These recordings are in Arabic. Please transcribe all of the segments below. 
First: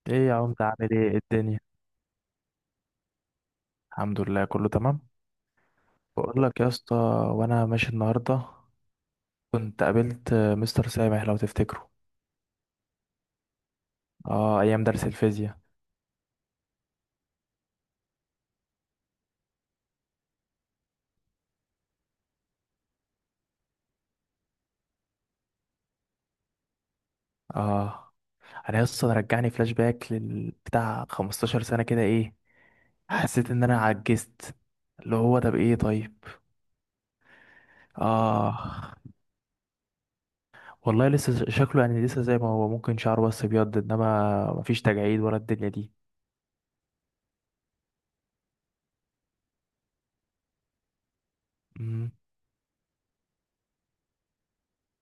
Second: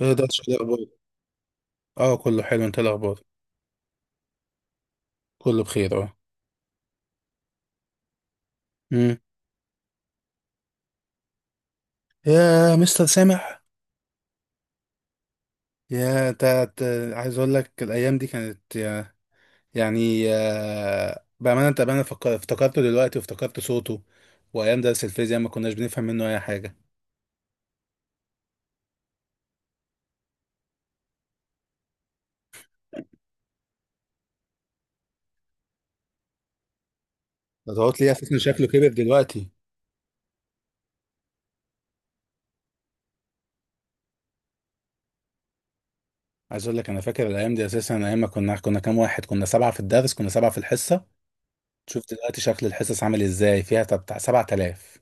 ايه ده ايه يا شو عم، الاخبار؟ عامل ايه؟ إيه الدنيا؟ اه، كله حلو. انت إيه الاخبار؟ الحمد لله، كله تمام. كله بخير اه. بقول لك يا اسطى، وانا ماشي النهارده امم كنت قابلت مستر سامح، لو تفتكره. يا مستر سامح، اه، ايام درس الفيزياء. يا انت، عايز اقول لك الايام دي كانت يعني آه، بامانه، انت بامانه، افتكرته دلوقتي وافتكرت صوته. وايام درس الفيزياء ما كناش بنفهم منه اي حاجه. اه، انا يا اسطى رجعني فلاش باك بتاع 15 سنه كده، ايه. حسيت ان انا عجزت، اللي هو طب ايه؟ طيب. ده تقعد لي اساسا اه شكله كبر دلوقتي. والله، لسه شكله يعني لسه زي ما هو، ممكن شعره بس ابيض، انما مفيش تجاعيد ولا الدنيا دي. عايز اقول لك انا فاكر الايام دي اساسا، ايام ما كنا كام واحد كنا؟ سبعه في الدرس، كنا سبعه في الحصه. شوف مم. دلوقتي شكل الحصص عامل ازاي، فيها بتاع 7000.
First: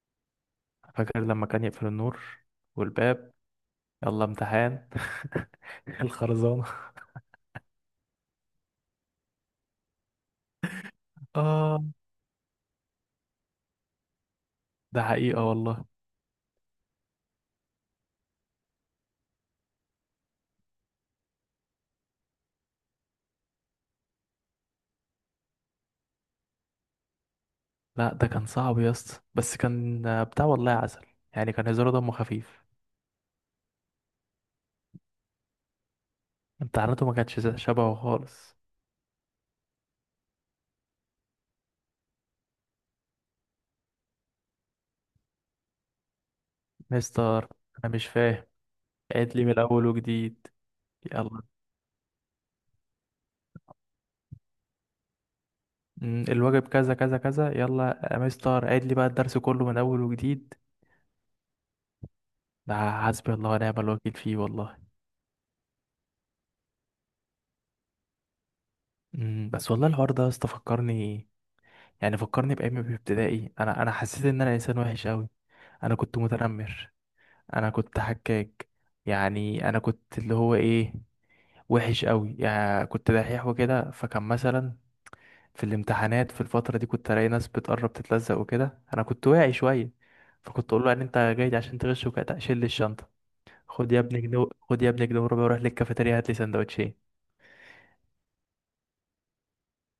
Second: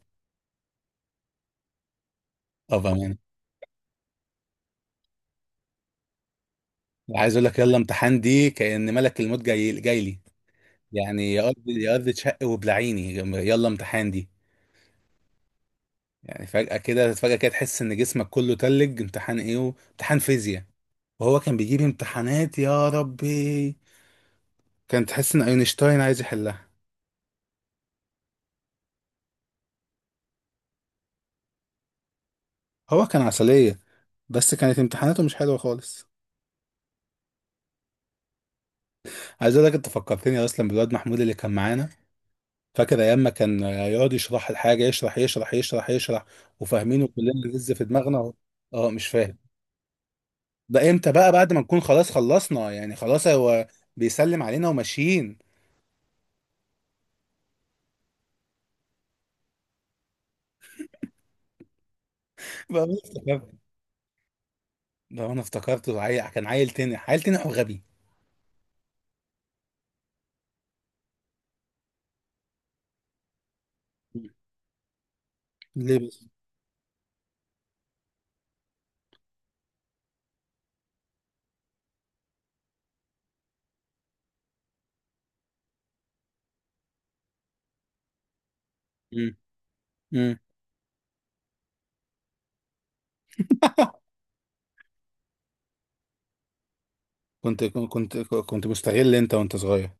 فاكر لما كان يقفل النور اه بامانه. والباب؟ يلا امتحان الخرزانة. عايز اقول لك يلا امتحان دي كأن ملك الموت جاي جاي لي. يعني يا ارض اه، يا ارض تشق وبلعيني. يلا امتحان دي ده حقيقة والله. يعني فجأة كده، فجأة كده تحس ان جسمك كله تلج. امتحان ايه امتحان فيزياء. وهو كان بيجيب امتحانات يا ربي، كان تحس ان اينشتاين عايز يحلها. لا، ده كان صعب يا اسطى، بس كان بتاع، والله عسل. يعني كان هزاره دمه خفيف. هو كان عسلية، بس كانت امتحاناته مش حلوة خالص. امتحاناته ما كانتش شبهه خالص. عايز اقول لك انت فكرتني اصلا بالواد محمود اللي كان معانا. فاكر ايام ما كان يقعد يشرح الحاجة، يشرح يشرح يشرح يشرح، وفاهمينه كلنا. مستر، لسه في انا مش دماغنا. فاهم، اه مش عيد لي فاهم؟ من الاول وجديد، ده امتى بقى؟ يلا. بعد ما نكون خلاص خلصنا يعني، خلاص هو بيسلم علينا وماشيين. الواجب كذا كذا كذا، يلا يا مستر عيد لي بقى الدرس كله من اول وجديد. ده بقى انا حسبي الله افتكرت، ونعم الوكيل فيه والله. بقى انا افتكرته عيل، كان عيل تنح، عيل تنح وغبي. بس والله الحوار ده يا اسطى فكرني. يعني فكرني بايام في ابتدائي، انا حسيت مم. ان انا انسان وحش قوي. انا ليه كنت بس؟ متنمر، انا كنت حكاك. يعني انا كنت اللي هو ايه، وحش قوي، يعني كنت دحيح وكده، فكان مثلا في الامتحانات في الفتره دي كنت الاقي ناس بتقرب تتلزق وكده، انا كنت مم. واعي شويه. مم. فكنت اقول له ان انت جاي عشان تغش وكده، شيل لي الشنطه، خد يا ابني جنيه، خد يا ابني جنيه وربع وروح للكافيتيريا هات لي سندوتشين. كنت مستغل انت وانت صغير.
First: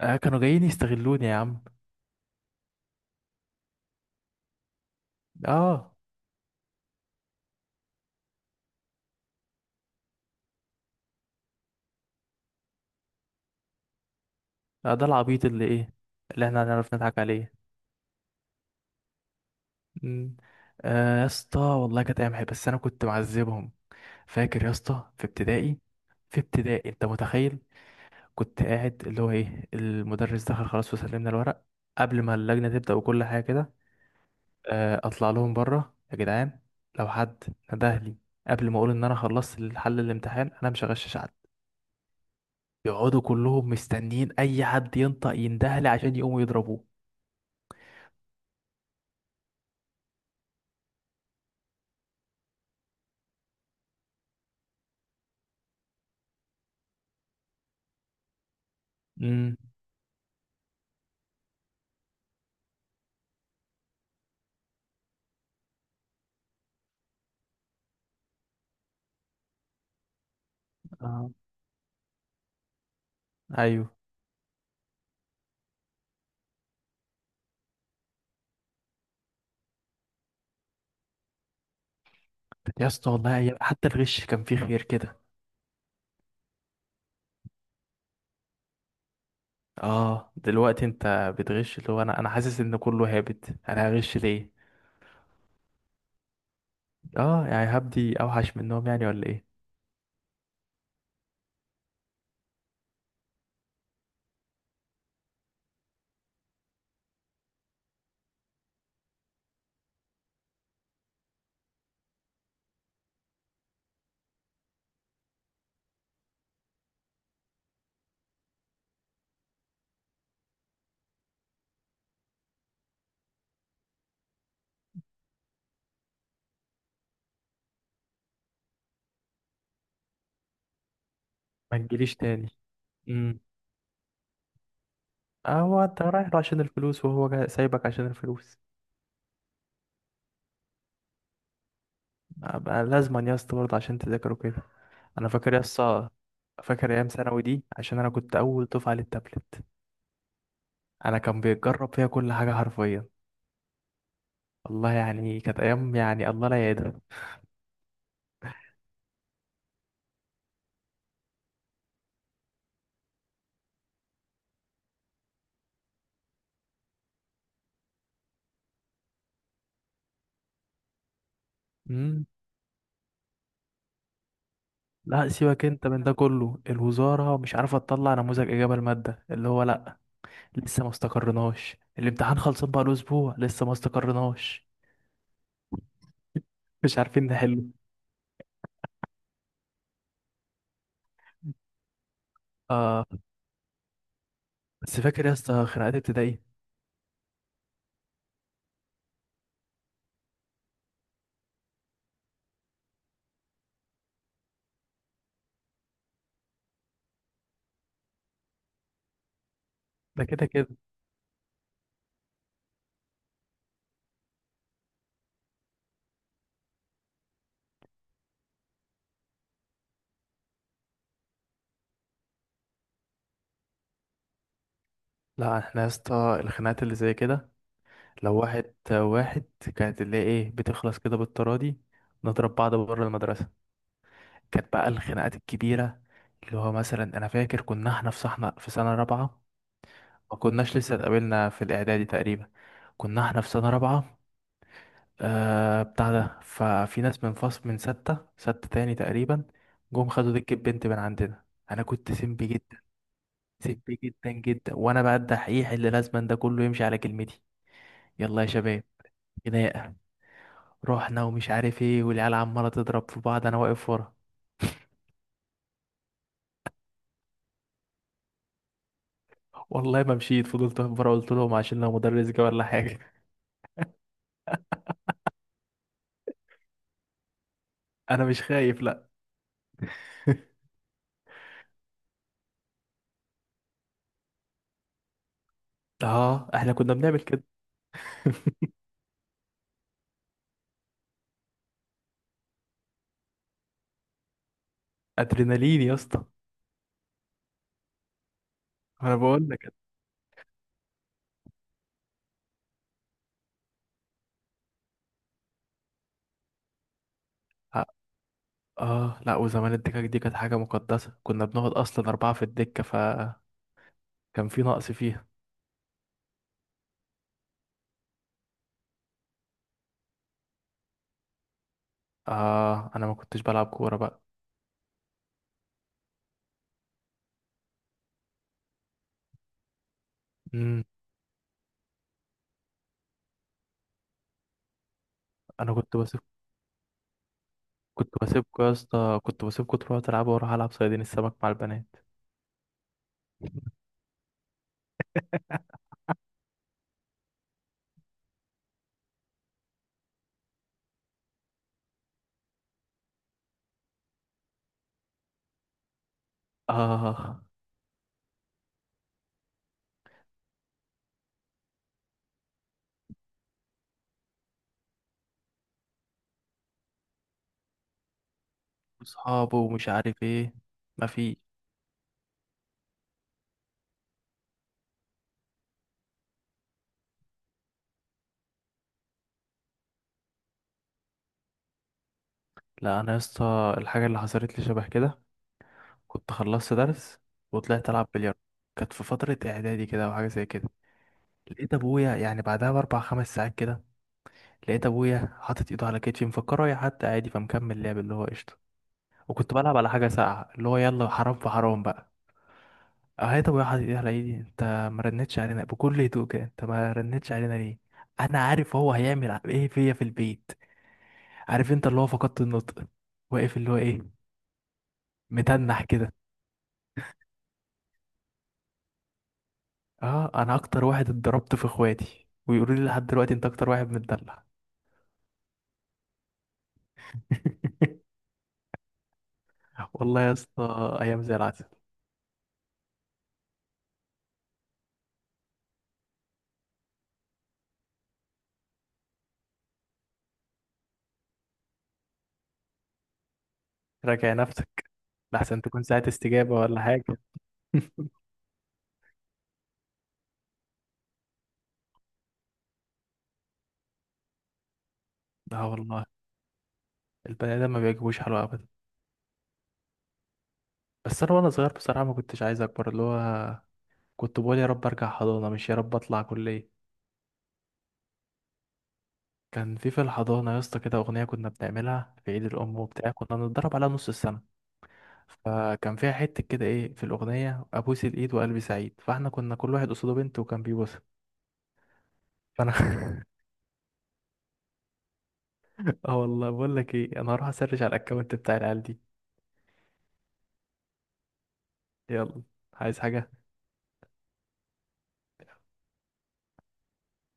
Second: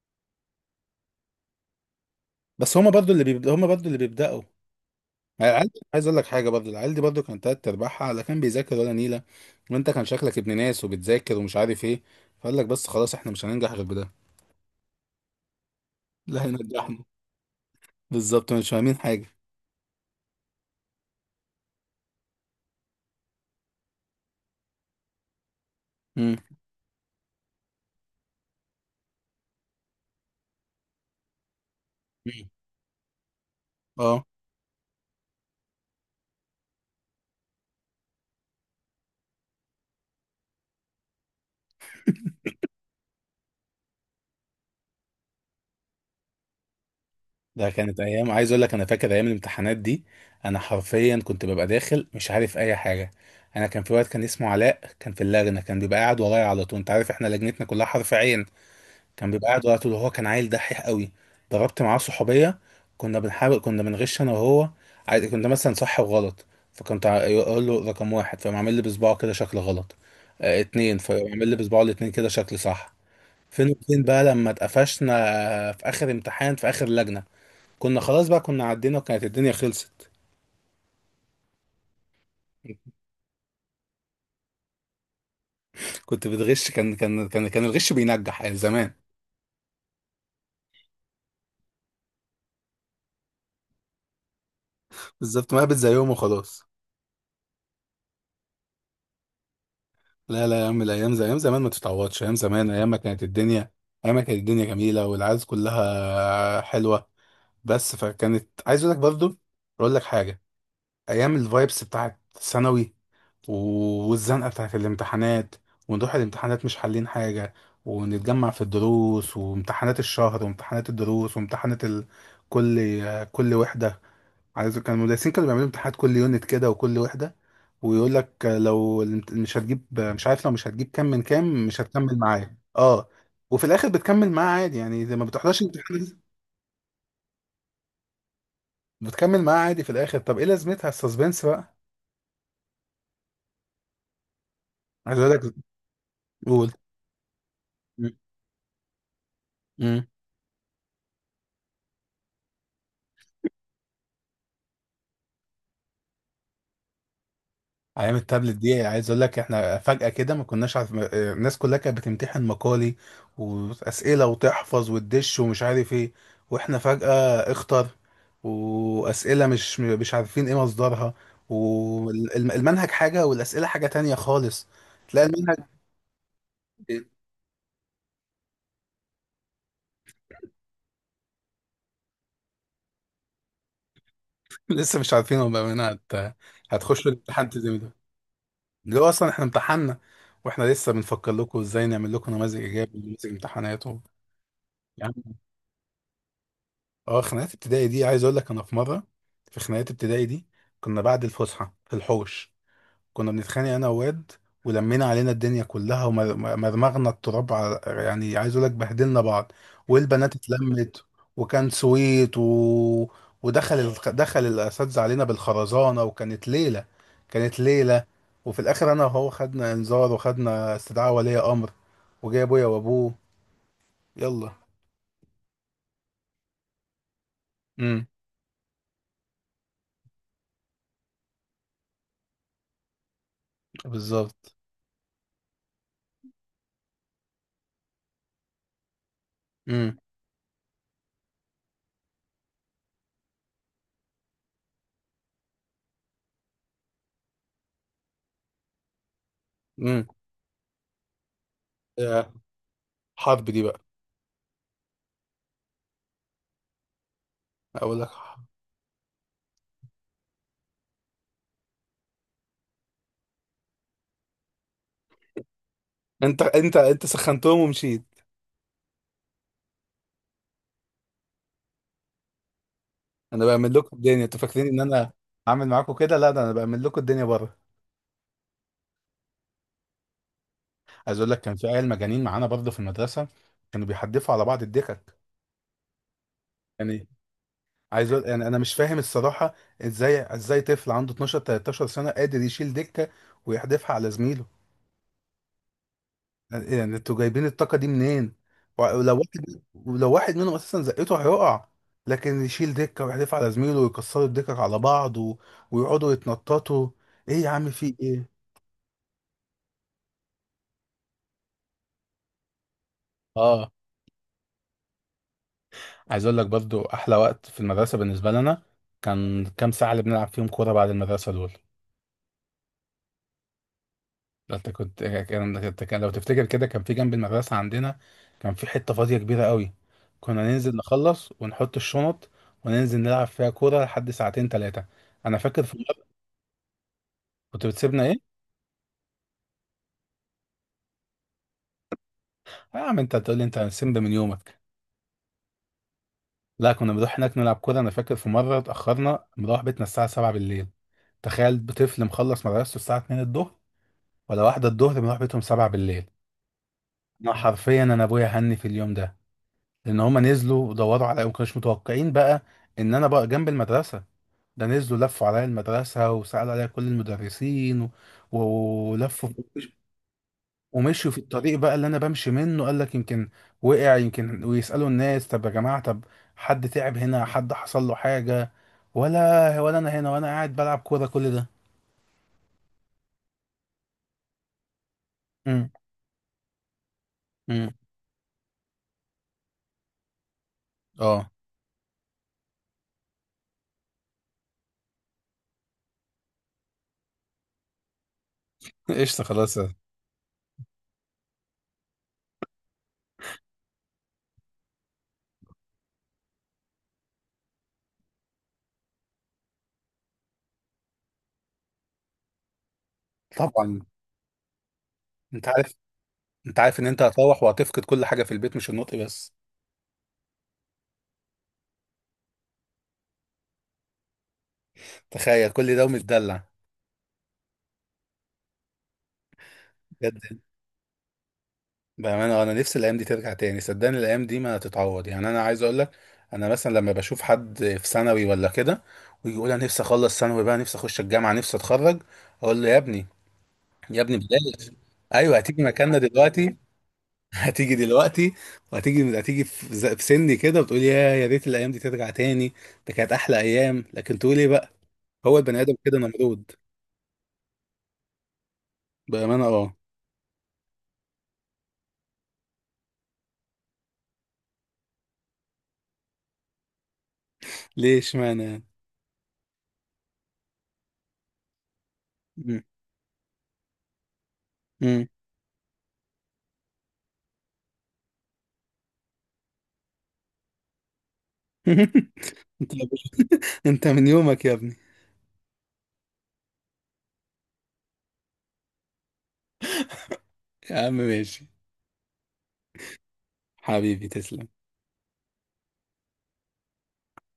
آه، كانوا جايين يستغلوني يا عم. بس هما برضو اللي بيبدأ، هما برضو اللي بيبدأوا. اه. عايز اقول لك حاجه، برضو العيال دي برضو كانت تلات ارباعها لا كان بيذاكر ولا نيله. وانت كان شكلك ابن ناس وبتذاكر ومش عارف ايه. فقال لك بس خلاص احنا مش هننجح غير بده. آه، ده العبيط اللي ايه، لا، اللي احنا هنعرف هينجحنا. نضحك عليه. بالظبط، مش فاهمين حاجه. مم. آه يا اسطى، والله كانت ايام حلوة، بس انا كنت معذبهم. فاكر يا اسطى في ابتدائي؟ امم. في ابتدائي انت متخيل؟ كنت قاعد اللي هو ايه، المدرس دخل خلاص وسلمنا الورق قبل ما اللجنة تبدأ وكل حاجة كده. اه. آه، اطلع لهم بره يا جدعان، لو حد نده لي قبل ما اقول ان انا خلصت الحل الامتحان، انا مش هغشش حد. يقعدوا كلهم مستنيين اي حد ينطق ينده لي عشان يقوموا يضربوه. ده كانت ايام. عايز اقول لك انا فاكر ايام الامتحانات دي، انا حرفيا كنت ببقى داخل مش عارف اي حاجه. انا كان في وقت كان اسمه علاء كان في اللجنه، كان بيبقى قاعد ورايا على طول. انت عارف احنا لجنتنا كلها حرف عين. كان بيبقى امم. قاعد ورايا على طول وهو كان عيل دحيح قوي. ضربت معاه صحوبيه، كنا بنحاول، كنا بنغش انا وهو. كنا مثلا صح وغلط، فكنت اقول له رقم واحد فيقوم عامل لي بصباعه كده شكل غلط. آه اتنين فيقوم اه. عامل لي بصباعه الاتنين كده شكل صح. فين ايوه. وفين بقى لما اتقفشنا؟ آه، في اخر امتحان، في اخر لجنه، كنا خلاص بقى، كنا عدينا وكانت الدنيا خلصت. يا اسطى والله، حتى الغش كان فيه خير كده. كنت بتغش، كان الغش بينجح يعني زمان. اه، دلوقتي انت بتغش اللي هو انا حاسس ان كله هابط، انا هغش ليه؟ بالظبط، ما قابل زي يوم وخلاص. اه، يعني هبدي اوحش منهم يعني ولا ايه؟ لا لا يا عم، الايام زي ايام زمان ما تتعوضش. ايام زمان ايام ما كانت الدنيا، ايام ما كانت الدنيا جميله والعز كلها حلوه. بس فكانت، عايز اقول لك برضو، اقول لك حاجه. ايام الفايبس بتاعت ثانوي، والزنقة بتاعت الامتحانات، ونروح الامتحانات مش حالين حاجة، ونتجمع في الدروس وامتحانات الشهر وامتحانات الدروس وامتحانات ال... كل، كل وحدة، عايز كان المدرسين كانوا بيعملوا امتحانات كل يونت كده وكل وحدة. ويقول لك لو مش هتجيب، مش عارف، لو مش هتجيب كام من كام ما مش تجيليش هتكمل تاني. معاه. اه امم. وفي الاخر بتكمل معاه عادي يعني زي ما آه، بتحضرش هو انت امتحان. رايح له عشان الفلوس، وهو سايبك عشان الفلوس. بتكمل معاه عادي في الاخر، طب ايه لازمتها السسبنس بقى؟ بقى لازما يا اسطى برضه عشان تذاكره كده. عايز انا اقول لك. فاكر يا اسطى، قول. فاكر ايام ثانوي دي، عشان انا كنت اول دفعه للتابلت. انا كان بيتجرب فيها كل حاجه حرفيا. والله يعني كانت ايام، يعني الله لا يعيدها. ايام التابلت دي عايز اقول لك احنا فجأة كده ما كناش عارف، آه، الناس كلها كانت بتمتحن مقالي واسئلة وتحفظ وتدش ومش عارف ايه. واحنا فجأة اختر، واسئلة مش عارفين ايه مصدرها. امم. والمنهج حاجة والاسئلة حاجة تانية خالص. تلاقي لا المنهج. سيبك انت من ده كله، الوزاره مش عارفه تطلع نموذج اجابه الماده اللي هو لا. لسه ما استقرناش الامتحان، خلصان بقى له اسبوع لسه ما استقرناش. لسه مش عارفين هم منها هت... مش هتخشوا عارفين الامتحان نحله. تزمي ده، اللي هو اصلا احنا امتحنا واحنا لسه بنفكر لكم ازاي نعمل لكم نماذج ايجابي آه، ونماذج امتحانات و... بس يعني. فاكر يا اسطى خناقات ابتدائي؟ اه خناقات ابتدائي دي عايز اقول لك انا في مره، في خناقات ابتدائي دي، كنا بعد الفسحه في الحوش، كنا بنتخانق انا وواد، ولمينا علينا الدنيا كلها، ومرمغنا التراب على، يعني عايز اقول لك بهدلنا بعض، ده والبنات كده كده. اتلمت، وكان سويت و... ودخل ال... دخل الاساتذه علينا بالخرزانه، وكانت ليله، كانت ليله. وفي الاخر انا وهو خدنا انذار وخدنا استدعاء ولي امر، وجاي ابويا وابوه. يلا. لا احنا يا اسطى، الخناقات اللي زي كده امم. لو واحد واحد، كانت اللي هي ايه، بتخلص كده بالتراضي، نضرب بعض بره المدرسة. بالظبط. كانت بقى الخناقات الكبيرة، اللي هو مثلا انا فاكر كنا احنا في صحنا في سنة رابعة. امم. ما كناش لسه اتقابلنا في الاعدادي تقريبا. كنا احنا في سنة رابعة. آه، بتاع ده ففي ناس من فصل من ستة ستة تاني تقريبا، امم. جم خدوا دكة بنت من عندنا. انا كنت سمبي جدا، حرب دي بقى. سبي جدا جدا، وانا بقى الدحيح اللي لازم ده كله يمشي على كلمتي. اقول لك، يلا يا شباب، خناقه. رحنا ومش عارف ايه، والعيال عماله تضرب في بعض، انا واقف ورا. انت سخنتهم ومشيت؟ والله ما مشيت، فضلت واقف ورا، قلت لهم عشان لو مدرس جه ولا حاجه. انا بعمل لكم الدنيا، انتوا فاكرين ان انا عامل معاكم كده؟ لا ده انا بعمل لكم الدنيا بره. انا مش خايف، لا. عايز اقول لك كان في عيال مجانين معانا برضه في المدرسه، كانوا بيحدفوا على بعض الدكك. اه، احنا كنا يعني بنعمل كده. عايز اقول يعني انا مش فاهم الصراحه، ازاي، ازاي طفل عنده 12 13 سنه قادر يشيل دكه ويحدفها على زميله؟ ادرينالين يا اسطى. يعني انتوا جايبين الطاقة دي منين؟ انا ولو بقول واحد، لك. ولو واحد منهم اساسا زقته هيقع، لكن يشيل دكة ويحدف على زميله ويكسروا الدكك على بعض و... ويقعدوا يتنططوا، ايه يا عم اه. في ايه؟ آه، لا وزمان الدكك دي كانت حاجه مقدسه، كنا بنقعد اصلا اربعه في الدكه، فكان اه. في نقص فيها. عايز اقول لك برضو احلى وقت في المدرسه بالنسبه لنا كان كام ساعه اللي بنلعب فيهم كوره بعد المدرسه دول. اه، انا ما كنتش بلعب كوره بقى. ده انت كان لو تفتكر كده، كان في جنب المدرسه عندنا كان في حته فاضيه كبيره قوي، كنا ننزل امم. نخلص ونحط الشنط وننزل نلعب فيها كوره لحد ساعتين ثلاثه. انا فاكر في، انا كنت بس، كنت بتسيبنا كنت ايه؟ بسيبكوا يا اسطى، كنت بسيبكوا تروحوا تلعبوا واروح العب صيادين السمك مع البنات. آه يا عم انت هتقول لي انت سمب من يومك. لا كنا بنروح هناك نلعب كورة. انا فاكر في مرة اتأخرنا مروح بيتنا الساعة 7 بالليل. تخيل طفل مخلص مدرسته الساعة 2 الظهر ولا واحدة الظهر بنروح بيتهم 7 بالليل. انا اه. حرفيا انا ابويا هني في اليوم ده، لان هما نزلوا ودوروا عليا وما كانوش متوقعين بقى ان انا بقى جنب المدرسة. ده نزلوا لفوا عليا المدرسة وسألوا عليا كل المدرسين و... ولفوا وصحابه ومش عارف ايه. ما ومشوا في في. الطريق بقى اللي انا بمشي منه، قال لك يمكن وقع، يمكن، ويسالوا الناس طب يا جماعه، طب حد تعب هنا، حد حصل له حاجه، ولا، ولا انا هنا وانا قاعد بلعب كوره كل ده. لا، انا يا اسطى الحاجه اللي حصلت لي شبه كده. امم. كنت خلصت درس امم. وطلعت العب بلياردو، كانت في فتره اعدادي كده او حاجه زي كده. اه. لقيت ابويا يعني بعدها باربع خمس ساعات كده، لقيت ابويا حاطط ايده على كتفي، مفكره رايح حتى عادي، فمكمل لعب اللي هو قشطه. قشطه وكنت خلاص. بلعب على حاجه ساقعه اللي هو يلا حرام في حرام بقى. اه، طب يا حبيبي يا لعيدي انت، ما رنتش علينا بكل هدوء كده؟ انت ما رنتش علينا ليه؟ انا عارف هو هيعمل ايه فيا في البيت. عارف انت اللي هو فقدت النطق، واقف اللي هو طبعا. ايه، انت عارف، متنح كده. انت عارف ان انت هتروح وهتفقد كل حاجه في البيت مش النطق بس. اه، انا اكتر واحد اتضربت في اخواتي، ويقولوا لي لحد دلوقتي انت اكتر واحد متدلع. تخيل كل ده ومتدلع. بجد. والله يا اسطى ايام زي العسل. بأمانة آه، أنا نفسي الأيام دي ترجع تاني. صدقني الأيام دي ما تتعوض يعني. أنا عايز أقول لك، أنا مثلا لما بشوف حد في ثانوي ولا كده ويجي يقول أنا نفسي أخلص ثانوي بقى، نفسي أخش الجامعة، نفسي أتخرج، أقول له يا ابني، يا ابني راجع بلاش. نفسك، أيوه لحسن هتيجي تكون مكاننا ساعة استجابة دلوقتي. ولا حاجة. هتيجي دلوقتي. وهتيجي، هتيجي في في سني كده وتقول يا ريت الأيام دي ترجع تاني. ده كانت أحلى أيام، لكن تقول إيه بقى؟ هو البني اه آدم كده والله، نمرود. البني ادم ما بيعجبوش حلو ابدا. بأمانة أه. بس انا وانا صغير بصراحة ما كنتش عايز اكبر، اللي هو كنت بقول يا رب ارجع حضانه، مش يا رب اطلع كليه. ليه اشمعنى يعني؟ كان في الحضانه يا اسطى كده اغنيه كنا بنعملها في عيد مم. الام وبتاع، كنا بنتدرب عليها نص السنه. مم. فكان فيها حته كده ايه في الاغنيه، ابوس الايد وقلبي سعيد، فاحنا كنا كل واحد قصاده بنت وكان بيبوسها. أنت. فانا انت من يومك يا ابني. اه والله، بقول لك ايه، انا هروح اسرش على الاكونت بتاع العيال دي. يا عم ماشي. يلا. عايز حاجه؟ حبيبي تسلم.